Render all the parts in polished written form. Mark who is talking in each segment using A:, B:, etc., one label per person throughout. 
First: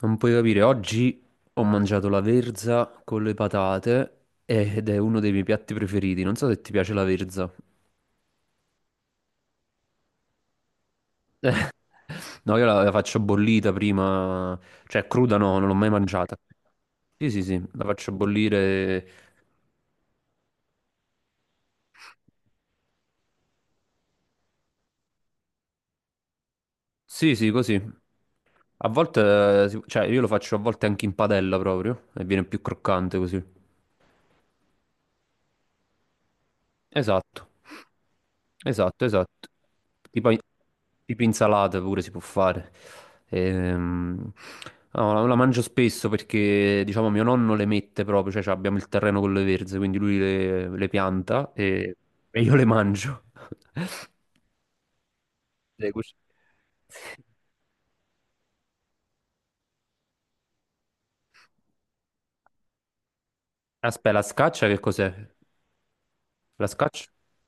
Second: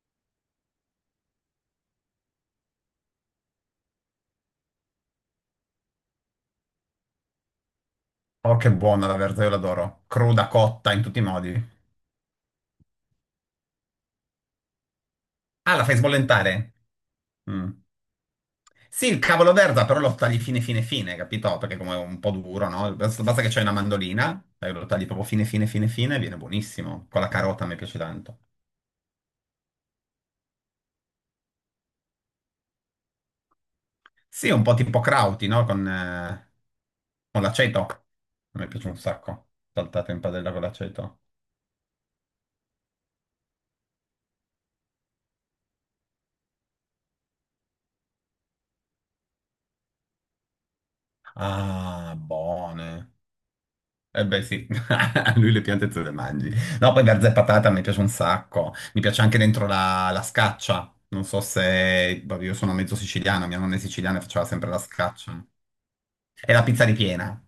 A: Non puoi capire, oggi ho mangiato la verza con le patate ed è uno dei miei piatti preferiti. Non so se ti piace la verza.
B: Oh, che buona la verza, io l'adoro. Cruda, cotta, in tutti i modi.
A: No, io la faccio bollita prima, cioè cruda no, non l'ho
B: Ah, la
A: mai
B: fai
A: mangiata.
B: sbollentare?
A: Sì, sì, sì,
B: Mm.
A: la faccio
B: Sì,
A: bollire.
B: il cavolo verza, però lo tagli fine, fine, fine, capito? Perché come è un po' duro, no? Basta, basta che c'hai una mandolina, lo tagli proprio fine, fine, fine, fine, e viene buonissimo. Con la
A: Sì, sì,
B: carota mi
A: così.
B: piace tanto.
A: A volte, cioè io lo faccio a volte anche in padella proprio e viene più croccante così.
B: Sì, un po' tipo crauti, no? Con
A: Esatto.
B: l'aceto. A me piace un
A: Esatto, esatto.
B: sacco. Saltato in
A: Tipo,
B: padella con l'aceto.
A: tipo insalata pure si può fare. Ehm, no, la mangio spesso perché, diciamo, mio nonno le mette proprio, cioè, abbiamo il terreno con le verze, quindi lui le pianta e,
B: Ah,
A: e io le
B: buone.
A: mangio.
B: Eh beh sì, a lui le piante
A: Le
B: te le
A: cuc-
B: mangi. No, poi verza e patata mi piace un sacco. Mi piace anche dentro la scaccia. Non so se, vabbè, io sono mezzo siciliano, mia nonna è
A: Aspetta,
B: siciliana e
A: la
B: faceva
A: scaccia
B: sempre la
A: che cos'è?
B: scaccia. E la
A: La
B: pizza
A: scaccia?
B: ripiena,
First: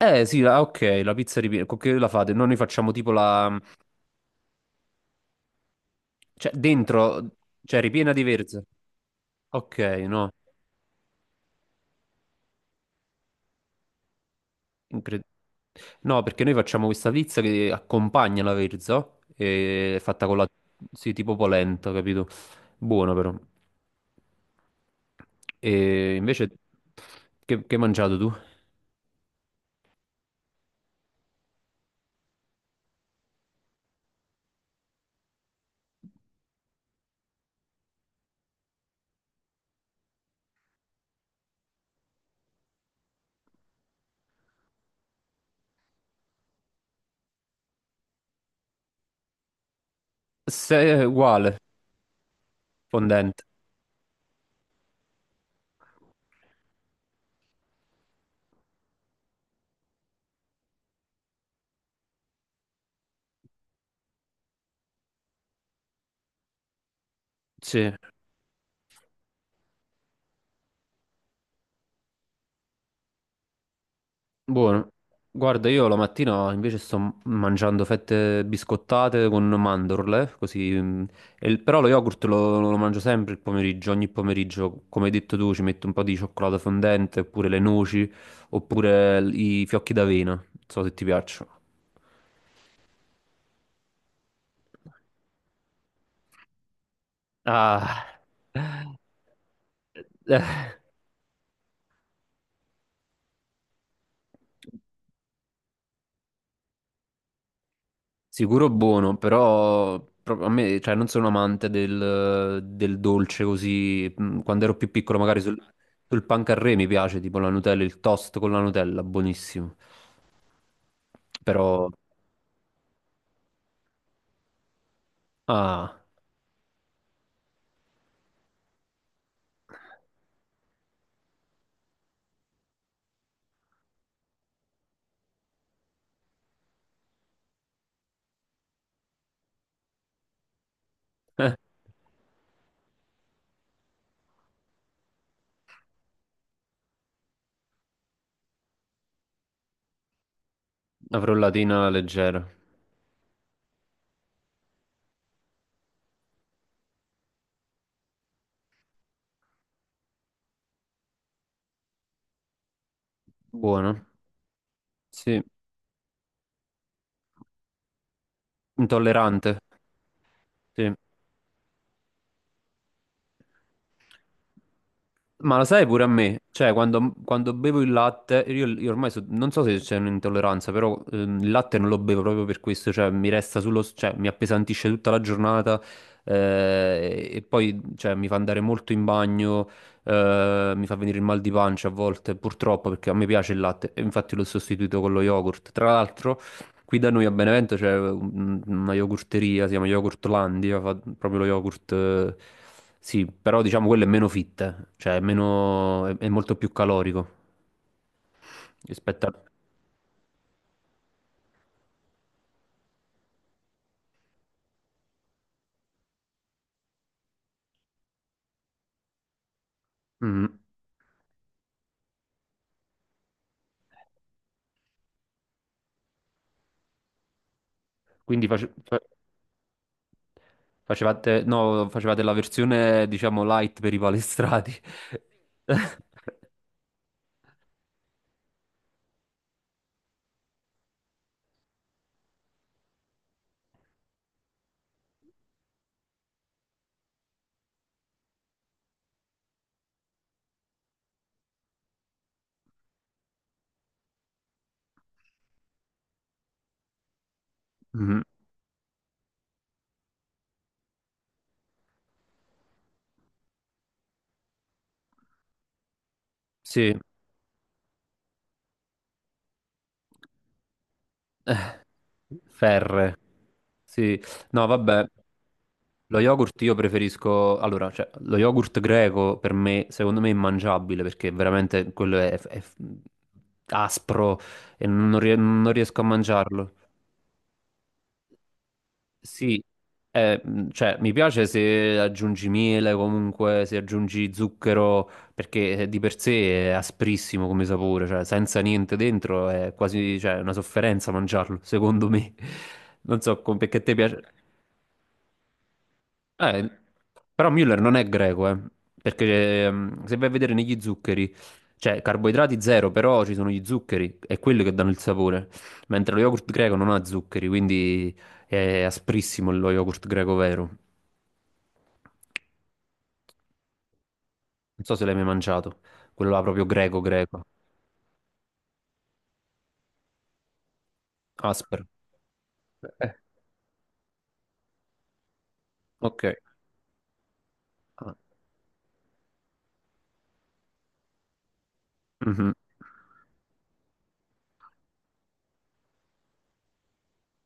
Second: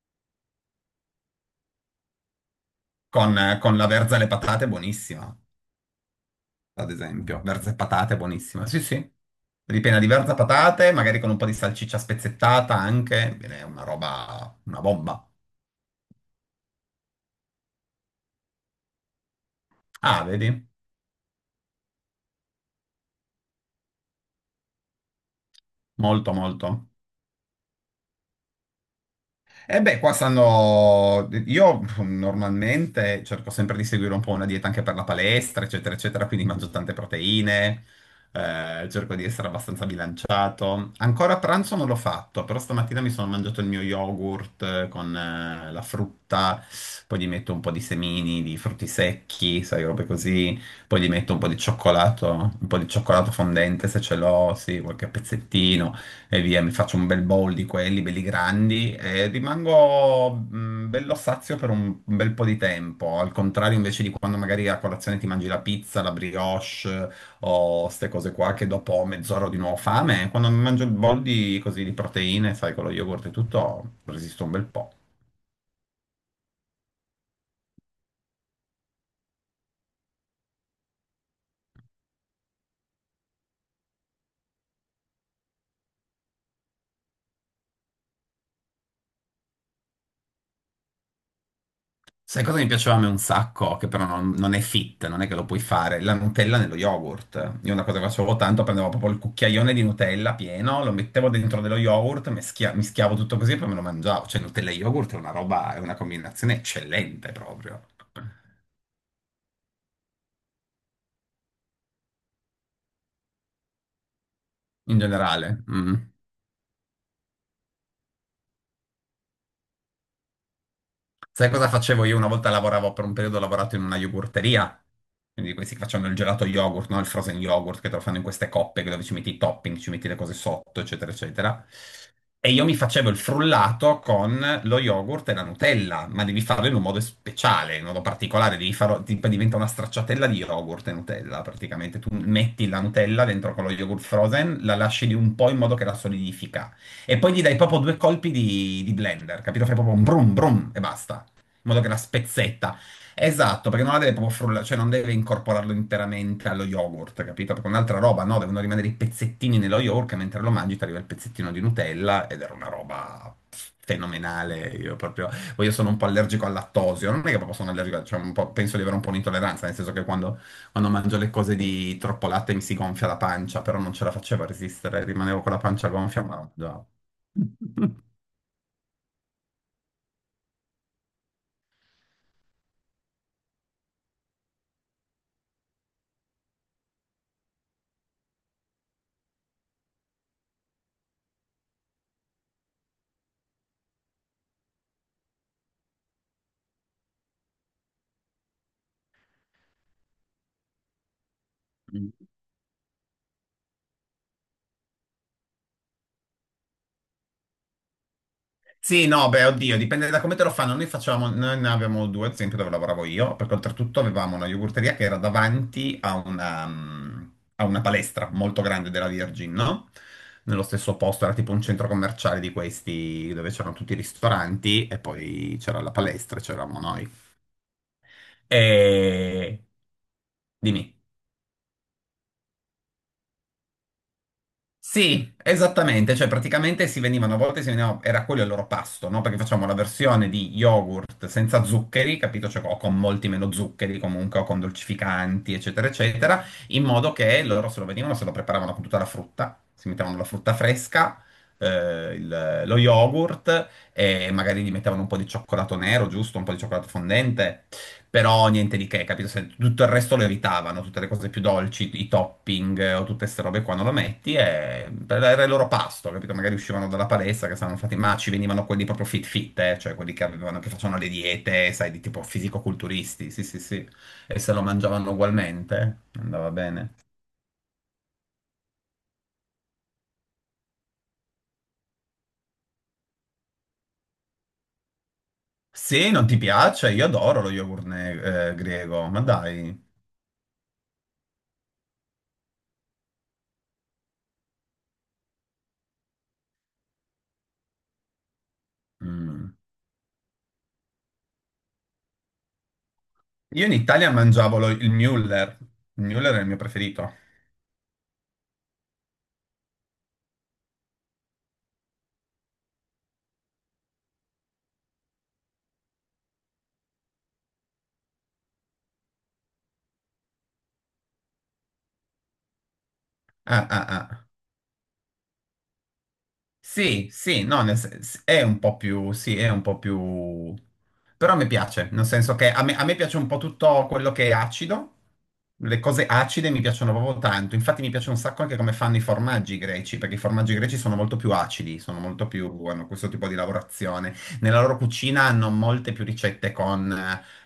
A: Eh sì, ok, la pizza ripiena, con che la fate? Noi ne facciamo tipo
B: con,
A: la.
B: con la verza e le patate, è buonissima,
A: Cioè
B: ad
A: dentro,
B: esempio. Verza e
A: cioè ripiena
B: patate, è
A: di verze.
B: buonissima. Sì, sì.
A: Ok,
B: Ripiena di
A: no.
B: verza patate, magari con un po' di salsiccia spezzettata anche. Bene, è una roba, una
A: Incre-
B: bomba.
A: No, perché noi facciamo questa pizza che accompagna la verza, e è
B: Ah,
A: fatta con la.
B: vedi?
A: Sì, tipo polenta, capito? Buona però. E
B: Molto,
A: invece,
B: molto.
A: che hai mangiato tu?
B: E beh, io normalmente cerco sempre di seguire un po' una dieta anche per la palestra, eccetera, eccetera, quindi mangio tante proteine, cerco di essere abbastanza bilanciato. Ancora a pranzo non l'ho fatto, però stamattina mi sono mangiato il mio yogurt con la frutta, poi gli metto un po' di semini, di frutti secchi, sai, robe così, poi
A: Se
B: gli metto un po' di
A: uguale,
B: cioccolato, un po' di cioccolato
A: fondente.
B: fondente se ce l'ho, sì, qualche pezzettino, e via, mi faccio un bel bowl di quelli belli grandi e rimango bello sazio per un bel po' di tempo. Al contrario, invece di quando magari a colazione ti mangi la pizza, la brioche o
A: Sì.
B: queste cose qua, che dopo mezz'ora ho di nuovo fame, quando mi mangio il bowl di, così, di proteine, sai, con lo yogurt e tutto, resisto un bel
A: Buono.
B: po'.
A: Guarda, io la mattina invece sto mangiando fette biscottate con mandorle, così. Però lo yogurt lo mangio sempre il pomeriggio, ogni pomeriggio, come hai detto tu, ci metto un po' di cioccolato fondente, oppure le noci, oppure i fiocchi d'avena, non so se ti piacciono.
B: Sai cosa mi piaceva a me un sacco? Che però non è fit, non è che lo puoi fare. La Nutella nello yogurt. Io una cosa che
A: Ah,
B: facevo tanto, prendevo proprio il cucchiaione di Nutella pieno, lo mettevo dentro dello yogurt, mischiavo tutto così e poi me lo mangiavo. Cioè Nutella e yogurt è una roba, è una combinazione eccellente proprio,
A: Sicuro buono, però a me, cioè, non sono amante del dolce così. Quando ero più
B: in
A: piccolo, magari sul,
B: generale. Mm.
A: sul pan carré mi piace, tipo la Nutella, il toast con la Nutella, buonissimo.
B: Sai cosa
A: Però,
B: facevo io? Una volta lavoravo, per un periodo ho lavorato in una yogurteria, quindi questi che
A: ah,
B: facevano il gelato yogurt, no? Il frozen yogurt, che te lo fanno in queste coppe dove ci metti i topping, ci metti le cose sotto, eccetera, eccetera. E io mi facevo il frullato con lo yogurt e la Nutella, ma devi farlo in un modo speciale, in un modo particolare, devi farlo, diventa una stracciatella di yogurt e Nutella, praticamente. Tu metti la Nutella dentro con lo yogurt frozen, la lasci di un po' in modo che la solidifica. E poi gli dai proprio due colpi di blender, capito? Fai proprio un brum brum e
A: la
B: basta in modo
A: frullatina
B: che la
A: leggera,
B: spezzetta. Esatto, perché non la deve proprio frullare, cioè non deve incorporarlo interamente allo yogurt, capito? Perché è un'altra roba, no, devono rimanere i pezzettini nello yogurt, e mentre lo mangi ti arriva il pezzettino di Nutella ed era una roba
A: buona,
B: fenomenale. Io proprio,
A: sì,
B: poi io sono un po' allergico al lattosio, non è che proprio sono allergico, cioè un po', penso di avere un po'
A: intollerante,
B: un'intolleranza, nel senso che quando
A: sì.
B: mangio le cose di troppo latte mi si gonfia la pancia, però non ce la facevo a resistere, rimanevo con
A: Ma
B: la
A: lo sai
B: pancia
A: pure a
B: gonfia, ma
A: me,
B: la
A: cioè
B: mangiavo.
A: quando bevo il latte, io ormai non so se c'è un'intolleranza, però il latte non lo bevo proprio per questo, cioè mi resta cioè mi appesantisce tutta la giornata e poi cioè, mi fa andare molto in bagno, mi fa venire il mal di pancia a volte, purtroppo perché a me piace il latte e infatti l'ho sostituito con lo yogurt. Tra l'altro, qui da noi a Benevento c'è una yogurteria, si chiama Yogurtlandia, fa proprio lo yogurt, sì, però diciamo quello è meno fit, cioè è, meno, è molto più calorico
B: Sì,
A: rispetto
B: no,
A: a.
B: beh, oddio, dipende da come te lo fanno. Noi facevamo, noi ne avevamo due, ad esempio, dove lavoravo io, perché oltretutto avevamo una yogurteria che era davanti a una palestra molto grande della Virgin, no?
A: Mm.
B: Nello stesso posto, era tipo un centro commerciale di questi, dove c'erano tutti i ristoranti e poi c'era la palestra, e c'eravamo noi.
A: Quindi
B: E... Dimmi.
A: facevate, no, facevate la versione diciamo light per i palestrati.
B: Sì, esattamente, cioè praticamente si venivano, a volte si venivano, era quello il loro pasto, no? Perché facciamo la versione di yogurt senza zuccheri, capito? Cioè, o con molti meno zuccheri comunque, o con dolcificanti, eccetera, eccetera, in modo che loro se lo venivano, se lo preparavano con tutta la frutta, si mettevano la frutta fresca, lo yogurt e magari gli mettevano un po' di cioccolato nero, giusto? Un po' di cioccolato fondente.
A: Mm.
B: Però niente di che, capito? Se tutto il resto lo evitavano, tutte le cose più dolci, i topping o tutte queste robe qua non lo metti e era il loro pasto, capito? Magari uscivano
A: Sì.
B: dalla palestra che stavano fatti, ma ci venivano quelli proprio fit fit, cioè quelli che avevano, che facevano le diete, sai, di tipo
A: Ferre.
B: fisico-culturisti, sì sì sì,
A: Sì,
B: e se lo
A: no, vabbè.
B: mangiavano ugualmente,
A: Lo
B: andava
A: yogurt io
B: bene.
A: preferisco, allora, cioè, lo yogurt greco per me, secondo me è immangiabile perché veramente quello è aspro e non riesco a
B: Se non ti
A: mangiarlo.
B: piace, io adoro lo yogurt greco, ma
A: Sì,
B: dai.
A: cioè, mi piace se aggiungi miele, comunque se aggiungi zucchero, perché di per sé è asprissimo come sapore, cioè, senza niente dentro
B: Mm.
A: è quasi, cioè, una sofferenza mangiarlo, secondo me. Non so
B: Io in
A: perché a te
B: Italia
A: piace.
B: mangiavo il Müller è il mio
A: Eh,
B: preferito.
A: Però Müller non è greco, perché se vai a vedere negli zuccheri, cioè carboidrati zero, però ci sono gli zuccheri, è quelli che danno il sapore, mentre lo yogurt greco non ha zuccheri, quindi è asprissimo lo yogurt greco vero.
B: Ah ah ah.
A: Non so se l'hai mai mangiato, quello là proprio greco
B: Sì,
A: greco,
B: sì, no, è un po' più, sì, è un po' più. Però mi
A: aspero.
B: piace, nel senso che a me
A: Eh,
B: piace un po' tutto quello che è acido, le cose
A: ok.
B: acide mi piacciono proprio tanto, infatti mi piace
A: Ah,
B: un sacco anche come fanno i formaggi greci, perché i formaggi greci sono molto più acidi, sono molto più,
A: mhm.
B: hanno questo tipo di lavorazione. Nella loro cucina hanno molte più ricette con,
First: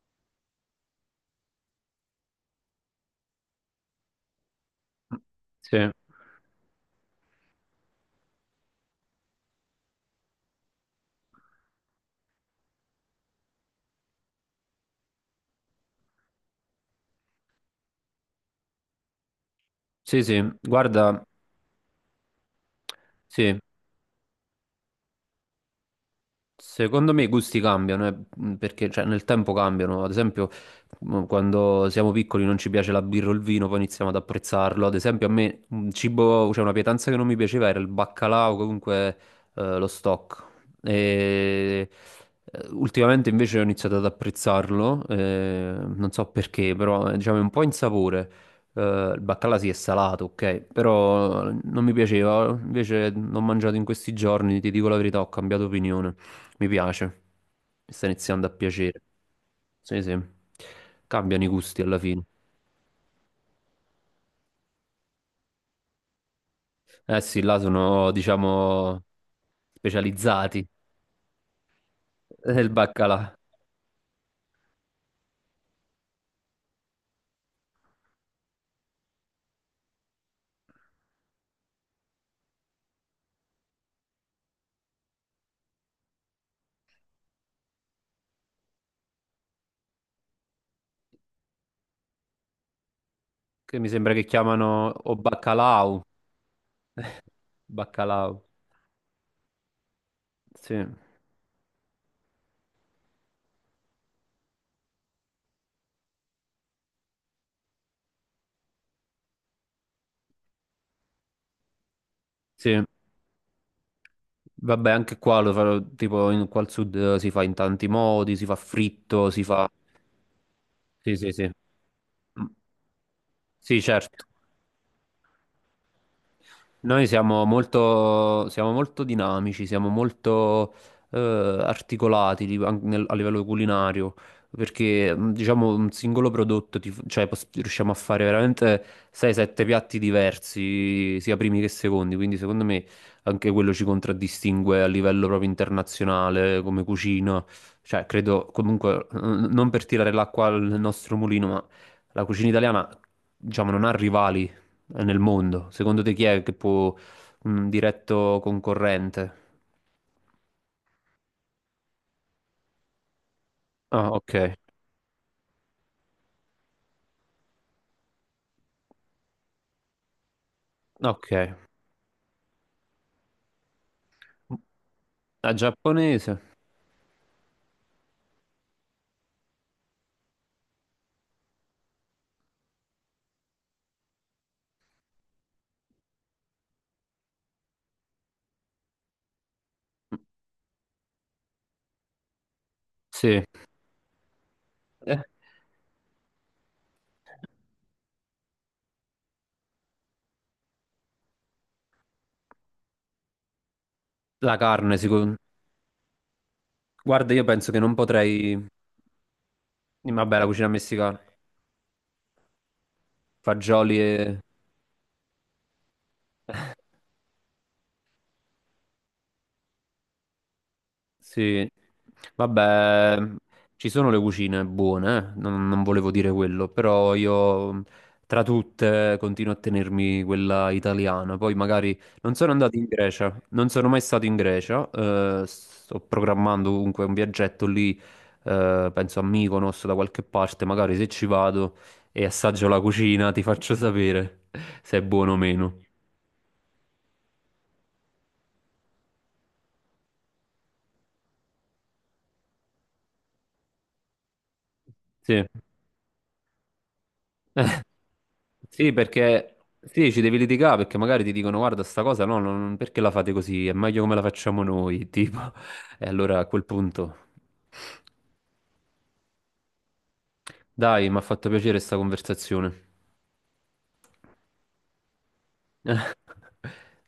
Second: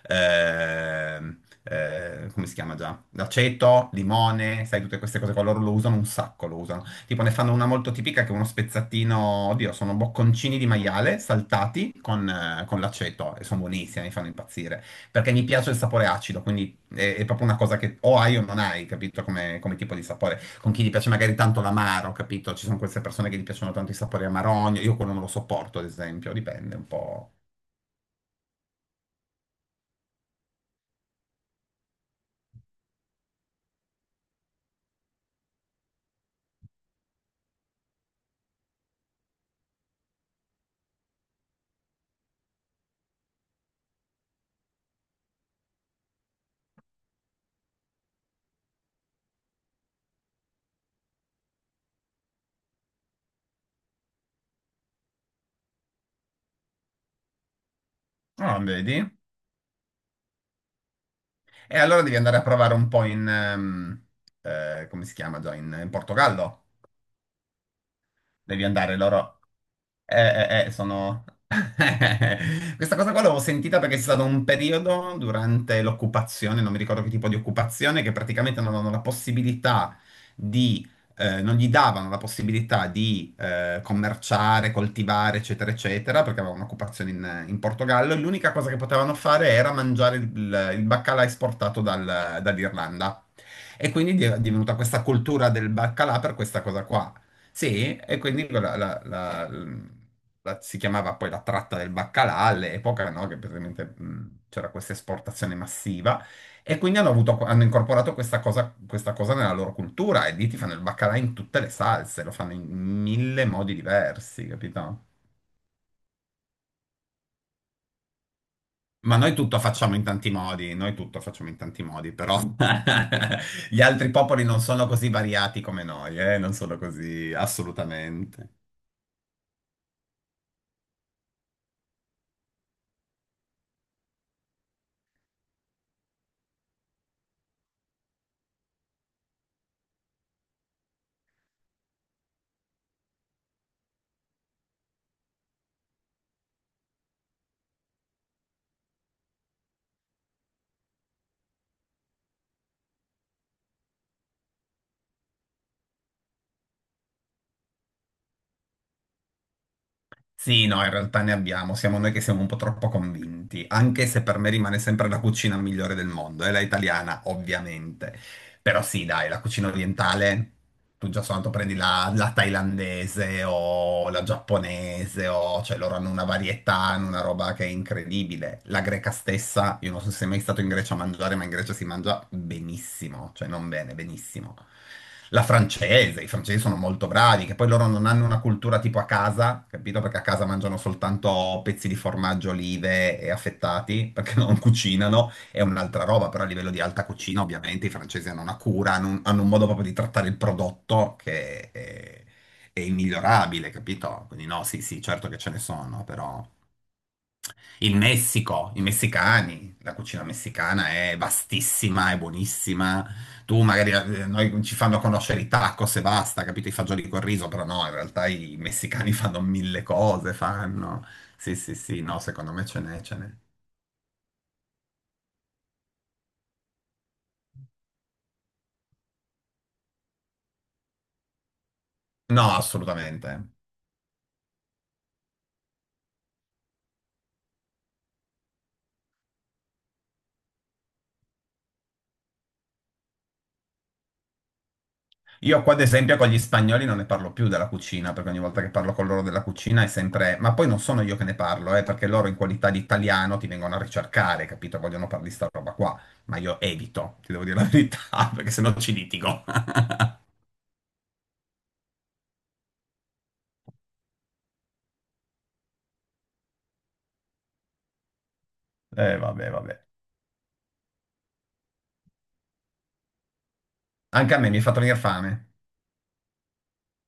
B: eh, come si chiama già? L'aceto, limone, sai, tutte queste cose qua, loro lo
A: Sì,
B: usano un sacco, lo usano. Tipo ne fanno una molto tipica che è uno spezzatino, oddio, sono bocconcini di maiale saltati con l'aceto e sono buonissimi, mi fanno impazzire. Perché mi piace il sapore acido, quindi è proprio una cosa che o hai o non hai, capito? Come tipo di
A: sì,
B: sapore.
A: sì,
B: Con chi gli piace
A: guarda,
B: magari tanto l'amaro, capito? Ci sono queste persone che gli
A: sì,
B: piacciono tanto i sapori amarogno, io quello non lo sopporto, ad esempio, dipende un
A: secondo me i
B: po'.
A: gusti cambiano, perché cioè, nel tempo cambiano. Ad esempio, quando siamo piccoli non ci piace la birra o il vino, poi iniziamo ad apprezzarlo. Ad esempio, a me un cibo, cioè una pietanza che non mi piaceva era il baccalà o comunque lo stock. E, ultimamente invece ho iniziato ad apprezzarlo, non so perché, però diciamo è un po' insapore. Eh, il baccalà sì è salato, ok, però non mi piaceva. Invece l'ho mangiato in questi giorni, ti dico la verità, ho cambiato opinione. Mi piace, mi sta iniziando a
B: Ah,
A: piacere.
B: vedi?
A: Sì, sì. Cambiano i
B: E
A: gusti alla
B: allora devi
A: fine.
B: andare a provare un po' in, come si chiama già, in Portogallo.
A: Eh sì, là sono,
B: Devi andare,
A: diciamo,
B: loro.
A: specializzati
B: Sono.
A: nel
B: Questa cosa qua
A: baccalà,
B: l'ho sentita perché c'è stato un periodo durante l'occupazione, non mi ricordo che tipo di occupazione, che praticamente non avevano la possibilità di, non gli davano la possibilità di commerciare, coltivare, eccetera, eccetera, perché avevano un'occupazione in Portogallo e l'unica cosa che potevano fare era mangiare il baccalà esportato dall'Irlanda.
A: che mi
B: E
A: sembra
B: quindi
A: che
B: è divenuta
A: chiamano
B: questa
A: o
B: cultura del
A: baccalau.
B: baccalà per questa cosa qua. Sì, e
A: Baccalau.
B: quindi
A: Sì,
B: si chiamava poi la tratta del baccalà all'epoca, no? Che praticamente c'era questa esportazione massiva e quindi hanno incorporato questa cosa nella loro cultura e lì ti fanno il baccalà in tutte le salse, lo fanno in
A: sì.
B: mille modi diversi,
A: Vabbè,
B: capito?
A: anche qua lo farò, tipo, qua al sud si fa in tanti modi, si fa
B: Ma
A: fritto,
B: noi
A: si
B: tutto
A: fa.
B: facciamo in tanti modi, noi
A: Sì,
B: tutto
A: sì,
B: facciamo
A: sì.
B: in tanti modi, però
A: Mm. Sì,
B: gli altri
A: certo.
B: popoli non sono così variati come noi, eh? Non sono
A: Noi
B: così assolutamente.
A: siamo molto dinamici, siamo molto eh, articolati a livello culinario, perché diciamo un singolo prodotto, cioè, riusciamo a fare veramente 6-7 piatti diversi, sia primi che secondi, quindi secondo me anche quello ci contraddistingue a livello proprio internazionale come cucina, cioè credo comunque, non per tirare l'acqua al nostro mulino, ma la cucina italiana diciamo non ha rivali nel mondo? Secondo te chi è che può un diretto concorrente?
B: Sì, no, in realtà ne abbiamo, siamo noi che siamo un po' troppo convinti, anche
A: Ah,
B: se
A: ok,
B: per me rimane sempre la cucina migliore del mondo, è la italiana, ovviamente. Però sì, dai, la cucina orientale tu già
A: ok.
B: soltanto prendi la thailandese o la giapponese,
A: La
B: o, cioè loro hanno una
A: giapponese?
B: varietà, hanno una roba che è incredibile. La greca stessa, io non so se sei mai stato in Grecia a mangiare, ma in Grecia si mangia benissimo, cioè non bene, benissimo. La francese, i francesi sono molto bravi, che poi loro non hanno una cultura tipo a casa, capito? Perché a casa mangiano soltanto pezzi di formaggio, olive e
A: Sì.
B: affettati, perché non
A: Eh,
B: cucinano, è un'altra roba, però a livello di alta cucina ovviamente i francesi hanno una cura, hanno un modo proprio di trattare il prodotto che è immigliorabile, capito? Quindi
A: La
B: no, sì,
A: carne,
B: sì, certo
A: sicuro.
B: che ce ne sono, però
A: Guarda, io penso che non
B: il
A: potrei.
B: Messico, i messicani, la cucina
A: Vabbè, la cucina
B: messicana è
A: messicana,
B: vastissima, è buonissima. Tu magari
A: fagioli
B: noi ci fanno conoscere i tacos e basta, capito? I fagioli col riso, però no, in realtà i messicani fanno mille cose, fanno. Sì,
A: Sì,
B: sì, sì, no, secondo me ce n'è,
A: vabbè,
B: ce n'è.
A: ci sono le cucine buone. Non volevo dire quello, però io tra tutte continuo a tenermi quella italiana. Poi magari non sono
B: No,
A: andato in
B: assolutamente.
A: Grecia, non sono mai stato in Grecia, sto programmando comunque un viaggetto lì, penso a Mykonos da qualche parte, magari se ci vado e assaggio la cucina ti faccio sapere se è buono o
B: Io qua,
A: meno.
B: ad esempio, con gli spagnoli non ne parlo più della cucina, perché ogni volta che parlo con loro della cucina è sempre. Ma poi non sono io che ne parlo, perché loro in qualità di italiano ti vengono a ricercare, capito? Vogliono parlare di
A: Sì.
B: sta roba qua, ma io evito, ti devo dire la verità, perché sennò
A: Sì,
B: ci litigo.
A: perché sì, ci devi litigare perché magari ti dicono guarda, sta cosa no, perché la fate così? È meglio come la facciamo noi, tipo. E allora a quel punto,
B: Vabbè, vabbè.
A: dai, mi ha fatto piacere sta conversazione.
B: Anche a me mi è fatto venire fame.